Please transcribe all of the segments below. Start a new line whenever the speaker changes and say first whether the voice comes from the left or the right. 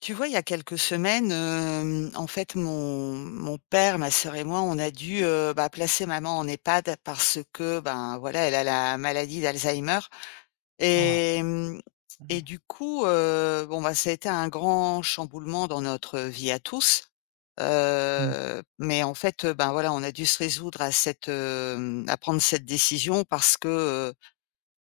left: Tu vois, il y a quelques semaines, en fait, mon père, ma sœur et moi, on a dû, bah, placer maman en EHPAD parce que, ben, voilà, elle a la maladie d'Alzheimer
right: Ah!
left: et hem et
right: Mmh.
left: du coup, bon, bah, ça a été un grand chamboulement dans notre vie à tous,
right: Mmh.
left: mais en fait, ben, voilà, on a dû se résoudre à prendre cette décision parce que,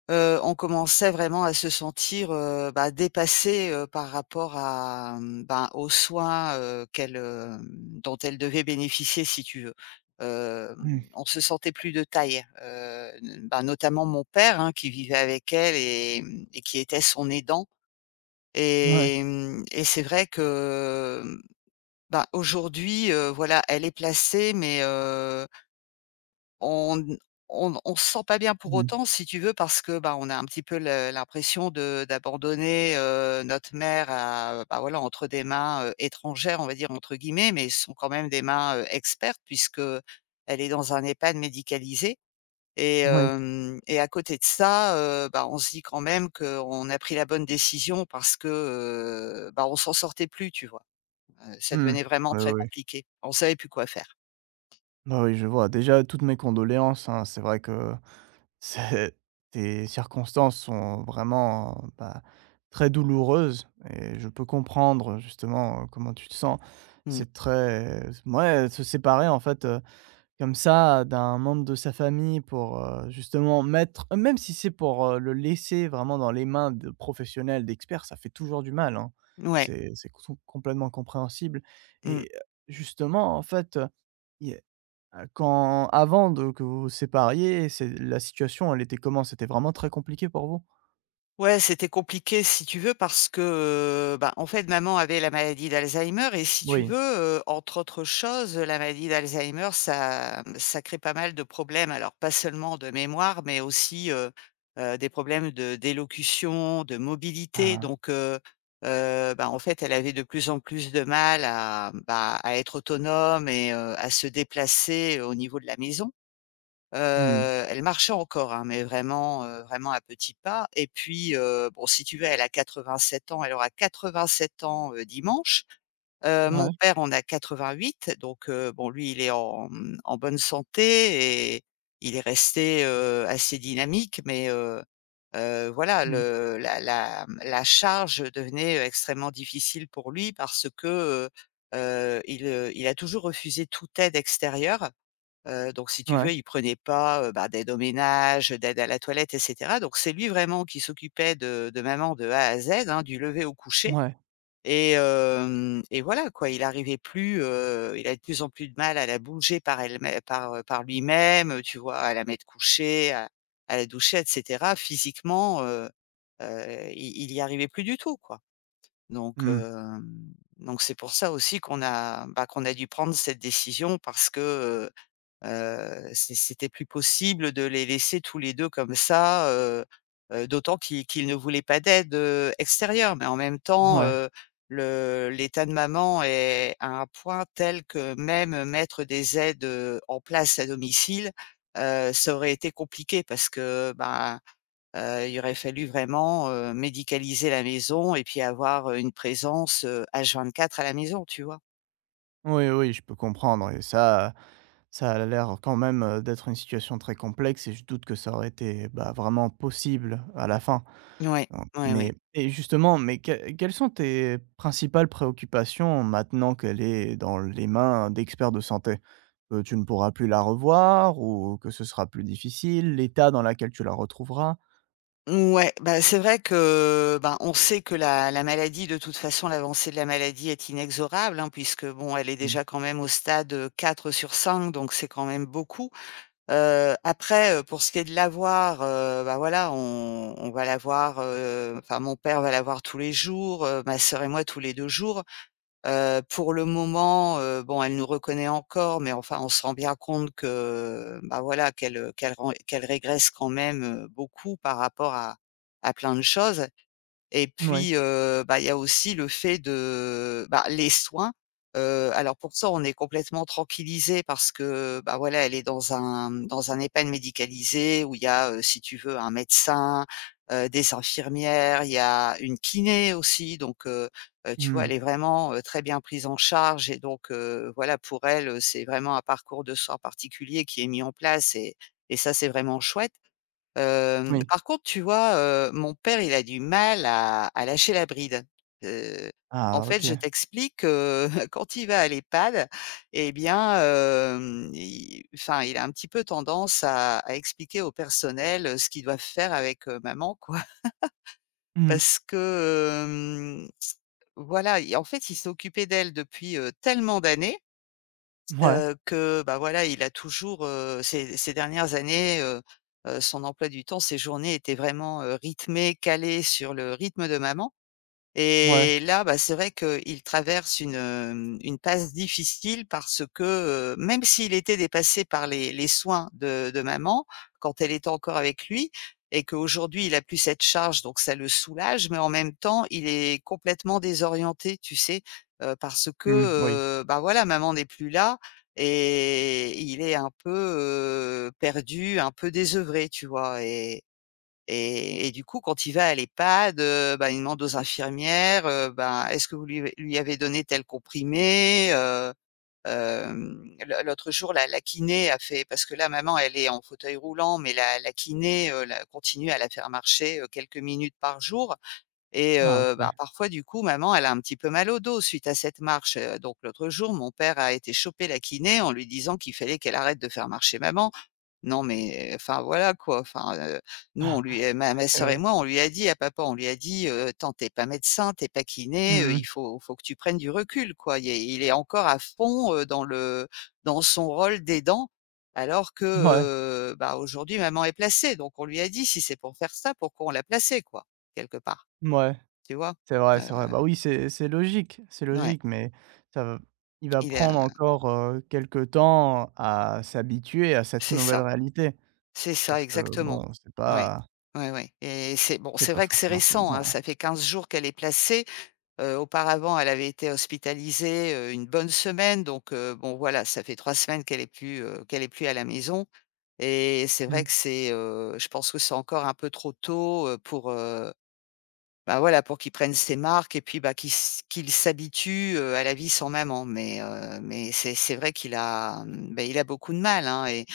left: On commençait vraiment à se sentir, bah, dépassés, par rapport ben, aux soins, dont elle devait bénéficier si tu veux.
right: Mmh.
left: On se sentait plus de taille, ben, notamment mon père, hein, qui vivait avec elle et qui était son aidant
right: Ouais.
left: et c'est vrai que, ben, aujourd'hui, voilà, elle est placée mais on on se sent pas bien pour
right: Mmh.
left: autant, si tu veux, parce que, bah, on a un petit peu le l'impression de d'abandonner, notre mère à, bah, voilà, entre des mains, «étrangères», on va dire, entre guillemets, mais ce sont quand même des mains, expertes puisque elle est dans un EHPAD médicalisé et
right: Moui.
left: hem et à côté de ça, bah, on se dit quand même qu'on a pris la bonne décision parce que, bah, on s'en sortait plus, tu vois? Ça
right: Mmh.
left: devenait vraiment
right: Ouais,
left: très
right: ouais, ouais.
left: compliqué. On savait plus quoi faire.
right: Bah, oui, je vois. Déjà, toutes mes condoléances, hein. C'est vrai que c'est tes circonstances sont vraiment, bah, très douloureuses, et je peux comprendre, justement, comment tu te sens.
left: Mmh.
right: C'est très, ouais, se séparer, en fait, comme ça, d'un membre de sa famille, pour, justement, mettre même si c'est pour, le laisser vraiment dans les mains de professionnels, d'experts, ça fait toujours du mal, hein.
left: Ouais.
right: C'est com complètement compréhensible,
left: Mmh.
right: et justement, en fait, il y a quand avant de que vous vous sépariez, c'est la situation, elle était comment? C'était vraiment très compliqué pour vous?
left: Ouais, c'était compliqué si tu veux parce que, bah, en fait maman avait la maladie d'Alzheimer et si tu
right: Oui.
left: veux, entre autres choses, la maladie d'Alzheimer ça crée pas mal de problèmes. Alors pas seulement de mémoire, mais aussi, des problèmes de d'élocution, de mobilité
right: Ah.
left: donc bah, en fait elle avait de plus en plus de mal à, bah, à être autonome et à se déplacer au niveau de la maison. Heu,
right: Mmh.
left: Elle marchait encore, hein, mais vraiment, vraiment à petits pas et puis, bon, si tu veux, elle a 87 ans, elle aura 87 ans, dimanche. Mon
right: Ouais.
left: père en a 88 donc, bon, lui, il est en bonne santé et il est resté, assez dynamique mais, voilà,
right: Mmh.
left: le la la, mmh, la charge devenait extrêmement difficile pour lui parce que, heu il a toujours refusé toute aide extérieure. Donc si tu
right: Ouais.
left: veux, il prenait pas, bah, d'aide au ménage, d'aide à la toilette et cetera. Donc c'est lui vraiment qui s'occupait de maman de A à Z, hein, du lever au coucher
right: Mouais.
left: et voilà quoi. Il arrivait plus, il a de plus en plus de mal à la bouger par, par lui-même, tu vois? À la mettre couchée, à la doucher et cetera. Physiquement, il y arrivait plus du tout, quoi. Donc
right: Mmh.
left: hem, donc c'est pour ça aussi qu'on a, bah, qu'on a dû prendre cette décision parce que, c'était plus possible de les laisser tous les 2 comme ça, d'autant qu'ils ne voulaient pas d'aide, extérieure. Mais en même temps,
right: Mouais.
left: le l'état de maman est à un point tel que même mettre des aides, en place à domicile, ça aurait été compliqué parce que, ben, il aurait fallu vraiment, médicaliser la maison et puis avoir, une présence, h quatre à la maison, tu vois?
right: Oui, oui, je peux comprendre. Et ça a l'air quand même, d'être une situation très complexe, et je doute que ça aurait été, bah, vraiment possible, à la fin,
left: Ouais,
right: heu,
left: ouais, ouais.
right: mais, et justement, mais quelles sont tes principales préoccupations maintenant qu'elle est dans les mains d'experts de santé? Que tu ne pourras plus la revoir? Ou que ce sera plus difficile? L'état dans laquelle tu la retrouveras?
left: Ouais, bah, c'est vrai que, ben, on sait que la maladie, de toute façon, l'avancée de la maladie est inexorable, hein, puisque bon, elle est
right: Mmh.
left: déjà quand même au stade, quatre sur cinq, donc c'est quand même beaucoup. Après, pour ce qui est de l'avoir, bah, voilà, on va l'avoir, enfin mon père va l'avoir tous les jours, ma sœur et moi tous les 2 jours. Pour le moment, bon, elle nous reconnaît encore, mais enfin, on se rend bien compte que, bah, voilà, qu'elle, qu'elle ren qu'elle régresse quand même, beaucoup par rapport à plein de choses. Et
right: Ouais.
left: puis, bah, il y a aussi le fait de bah, les soins, alors pour ça, on est complètement tranquillisés parce que, bah, voilà, elle est dans un EHPAD médicalisé où il y a, si tu veux, un médecin, des infirmières, il y a une kiné aussi donc tu vois,
right: Mmh.
left: elle est vraiment, très bien prise en charge et donc voilà, pour elle, c'est vraiment un parcours de soins particulier qui est mis en place et ça, c'est vraiment chouette.
right: Oui.
left: Par contre, tu vois, mon père, il a du mal à lâcher la bride. Heu, En
right: Ah,
left: fait,
right: OK.
left: je t'explique, quand il va à l'EHPAD et bien, hem, il enfin, il a un petit peu tendance à expliquer au personnel, ce qu'ils doivent faire avec, maman, quoi.
right: Mmh.
left: Parce que, voilà, il en fait, il s'est occupé d'elle depuis, tellement d'années
right: Ouais. Mouais.
left: que, bah, voilà, il a toujours, ces dernières années, son emploi du temps, ses journées étaient vraiment, rythmées, calées sur le rythme de maman
right: Mouais.
left: et là, bah, c'est vrai qu'il traverse une passe difficile parce que, même s'il était dépassé par les soins de maman, quand elle était encore avec lui et qu'aujourd'hui il a plus cette charge donc ça le soulage, mais en même temps il est complètement désorienté, tu sais? Parce que,
right: Mmh, oui.
left: bah, voilà, maman n'est plus là et il est un peu, perdu, un peu désœuvré, tu vois? Et du coup, quand il va à l'EHPAD, bah, il demande aux infirmières, ben: «Est-ce que vous lui avez donné tel comprimé?» Hem, L'autre jour, la kiné a fait parce que là, maman, elle est en fauteuil roulant, mais la kiné, la continue à la faire marcher, quelques minutes par jour et
right: Ah,
left: bah,
right: OK.
left: parfois, du coup, maman, elle a un petit peu mal au dos suite à cette marche, donc l'autre jour, mon père a été choper la kiné en lui disant qu'il fallait qu'elle arrête de faire marcher maman. Non mais enfin voilà quoi, enfin, nous
right: Ah,
left: ma
right: OK,
left: sœur et
right: ouais.
left: moi, on lui a dit à papa, on lui a dit: Attends, tu pas médecin, t'es pas kiné,
right: Mmh
left: il
right: mh.
left: faut que tu prennes du recul quoi». Il est encore à fond, dans son rôle d'aidant alors que,
right: Mouais.
left: bah, aujourd'hui maman est placée donc on lui a dit: «Si c'est pour faire ça, pourquoi on l'a placée quoi?» quelque part, tu vois?
right: C'est vrai,
left: Heu,
right: c'est vrai. Bah, oui, c'est logique, c'est
left: ouais,
right: logique, mais ça va il va
left: il a
right: prendre encore, quelque temps à s'habituer à cette
left: C'est
right: nouvelle
left: ça,
right: réalité.
left: c'est ça
right: Parce que,
left: exactement.
right: bon, c'est
left: Ouais.
right: pas
left: Ouais, ouais et c'est bon,
right: c'est
left: c'est
right: pas
left: vrai que c'est
right: forcément si
left: récent,
right: évident,
left: hein,
right: hein.
left: ça fait 15 jours qu'elle est placée. Auparavant, elle avait été hospitalisée, une bonne semaine donc bon voilà, ça fait 3 semaines qu'elle est plus à la maison et c'est vrai
right: Mmh.
left: que c'est, je pense que c'est encore un peu trop tôt, pour, bah, voilà, pour qu'il prenne ses marques et puis, bah, qu'il s'habitue, à la vie sans maman. Mais c'est vrai qu'il a, beh, il a beaucoup de mal, hein et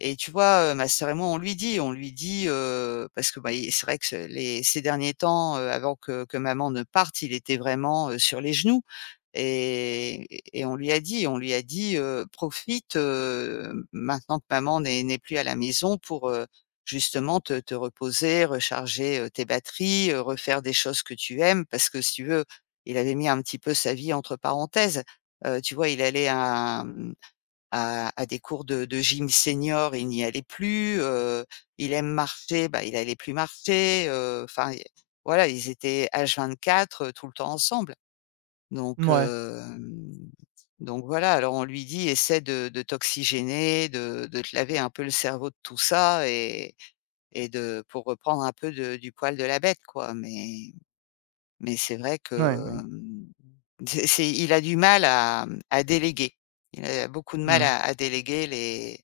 left: et tu vois, ma sœur et moi, on lui dit, parce que, bah, il c'est vrai que ce les ces derniers temps, avant que maman ne parte, il était vraiment, sur les genoux. Et on lui a dit «Profite, maintenant que maman n'est plus à la maison pour, justement te reposer, recharger, tes batteries, refaire des choses que tu aimes». Parce que si tu veux, il avait mis un petit peu sa vie entre parenthèses. Tu vois, il allait à, mmh, à des cours de gym senior, il n'y allait plus, il aime marcher, bah, il allait plus marcher, enfin, voilà, ils étaient H24, tout le temps ensemble. Donc
right: Mouais,
left: hem, donc voilà, alors on lui dit: «Essaie de t'oxygéner, de te laver un peu le cerveau de tout ça et de pour reprendre un peu de du poil de la bête, quoi». Mais c'est vrai
right: mouais,
left: que, hem, c'est il a du mal à déléguer. Il a beaucoup de mal
right: mmh.
left: à déléguer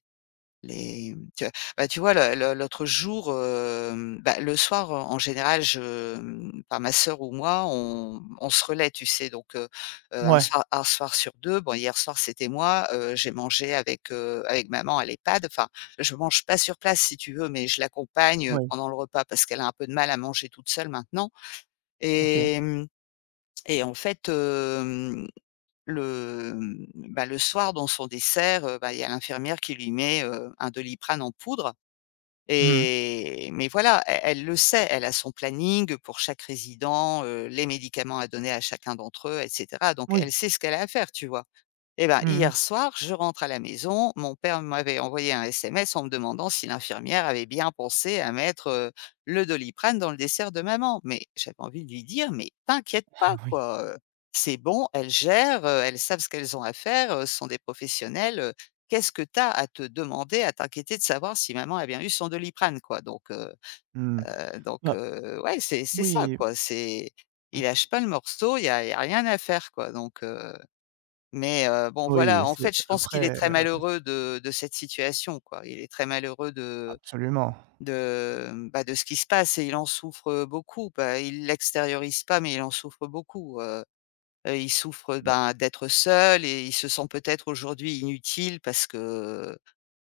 left: les tu vois? Bah, tu vois, le l'autre jour, bah, le soir, en général, enfin ma sœur ou moi, on se relaie, tu sais? Donc,
right: Ouais.
left: un soir sur deux, bon, hier soir c'était moi, j'ai mangé avec, avec maman à l'EHPAD. Enfin, je mange pas sur place si tu veux, mais je l'accompagne
right: Oui,
left: pendant le repas parce qu'elle a un peu de mal à manger toute seule maintenant.
right: OK.
left: Et et en fait, le, mmh, bah, le soir dans son dessert, bah, il y a l'infirmière qui lui met, un Doliprane en poudre.
right: Mmh.
left: Mais voilà, e elle le sait, elle a son planning pour chaque résident, les médicaments à donner à chacun d'entre eux et cetera. Donc
right: Oui.
left: elle sait ce qu'elle a à faire, tu vois? Eh ben,
right: Mmh.
left: hier soir, je rentre à la maison. Mon père m'avait envoyé un SMS en me demandant si l'infirmière avait bien pensé à mettre, le Doliprane dans le dessert de maman. Mais j'avais envie de lui dire, mais t'inquiète pas,
right: Oui.
left: quoi. C'est bon, elles gèrent, elles savent ce qu'elles ont à faire, ce sont des professionnels. Qu'est-ce que t'as à te demander, à t'inquiéter de savoir si maman a bien eu son Doliprane, quoi. Donc, euh,
right: Mmh.
left: euh, donc,
right: Bah,
left: euh, ouais, c'est ça,
right: oui,
left: quoi. C'est il lâche pas le morceau, y a rien à faire, quoi. Donc, bon voilà,
right: oui,
left: en
right: c'est
left: fait, je pense qu'il est
right: après,
left: très malheureux de cette situation, quoi. Il est très malheureux de
right: absolument.
left: de, mmh, bah, de ce qui se passe et il en souffre beaucoup. Bah, il l'extériorise pas, mais il en souffre beaucoup. Il souffre,
right: Bah,
left: ben, d'être seul et il se sent peut-être aujourd'hui inutile parce que,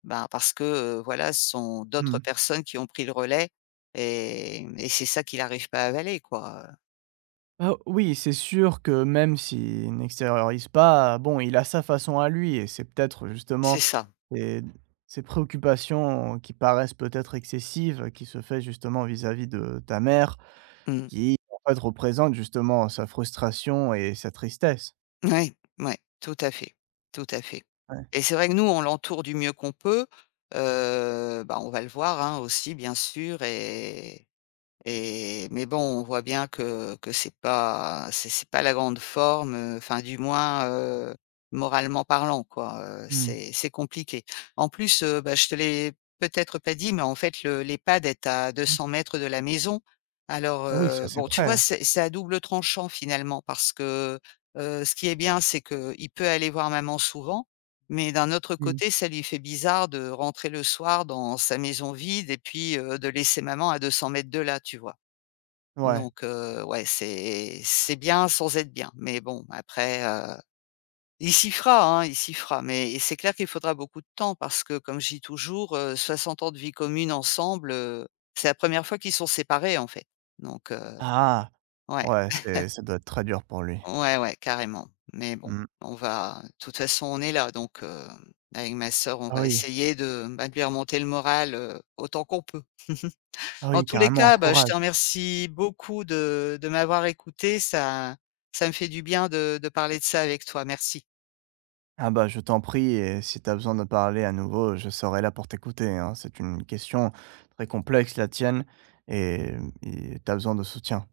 left: ben, parce que, voilà, ce sont d'autres
right: mmh.
left: personnes qui ont pris le relais et c'est ça qu'il n'arrive pas à avaler, quoi,
right: Bah, oui, c'est sûr que, même s'il n'extériorise pas, bon, il a sa façon à lui, et c'est peut-être
left: c'est
right: justement
left: ça.
right: ses ses préoccupations qui paraissent peut-être excessives, qui se fait justement vis-à-vis de ta mère,
left: Mmh.
right: qui en fait représente justement sa frustration et sa tristesse.
left: Ouais, ouais, tout à fait, tout à fait.
right: Ouais.
left: Et c'est vrai que nous, on l'entoure du mieux qu'on peut. Bah, on va le voir, hein, aussi bien sûr. Mais bon, on voit bien que c'est pas c'est pas la grande forme, enfin du moins, moralement parlant, quoi,
right: Mmh.
left: c'est compliqué. En plus, bah, je te l'ai peut-être pas dit, mais en fait le l'EHPAD est à
right: Mmh.
left: 200 mètres de la maison. Alors,
right: Ah oui, c'est assez
left: bon, tu vois,
right: près.
left: c'est à double tranchant finalement parce que, ce qui est bien c'est qu'il peut aller voir maman souvent, mais d'un autre
right: Mmh.
left: côté ça lui fait bizarre de rentrer le soir dans sa maison vide et puis, de laisser maman à 200 mètres de là, tu vois?
right: Ouais.
left: Donc, ouais, c'est bien sans être bien. Mais bon, après, il s'y fera, hein, il s'y fera. Mais c'est clair qu'il faudra beaucoup de temps parce que comme je dis toujours, 60 ans de vie commune ensemble, c'est la première fois qu'ils sont séparés, en fait. Donc,
right: Ah!
left: ouais,
right: Ouais, c'est, ça doit être très dur pour lui.
left: ouais, ouais, carrément. Mais bon,
right: Mmh.
left: on va, de toute façon, on est là, donc avec ma sœur, on
right: Ah
left: va
right: oui.
left: essayer de, bah, de lui remonter le moral, autant qu'on peut.
right: Ah
left: En
right: oui,
left: tous les
right: carrément,
left: cas, bah, je te
right: courage.
left: remercie beaucoup de m'avoir écouté. Ça me fait du bien de parler de ça avec toi. Merci.
right: Ah, bah, je t'en prie, et si t'as besoin de parler à nouveau, je serai là pour t'écouter, hein. C'est une question très complexe, la tienne, et et tu besoin de soutien.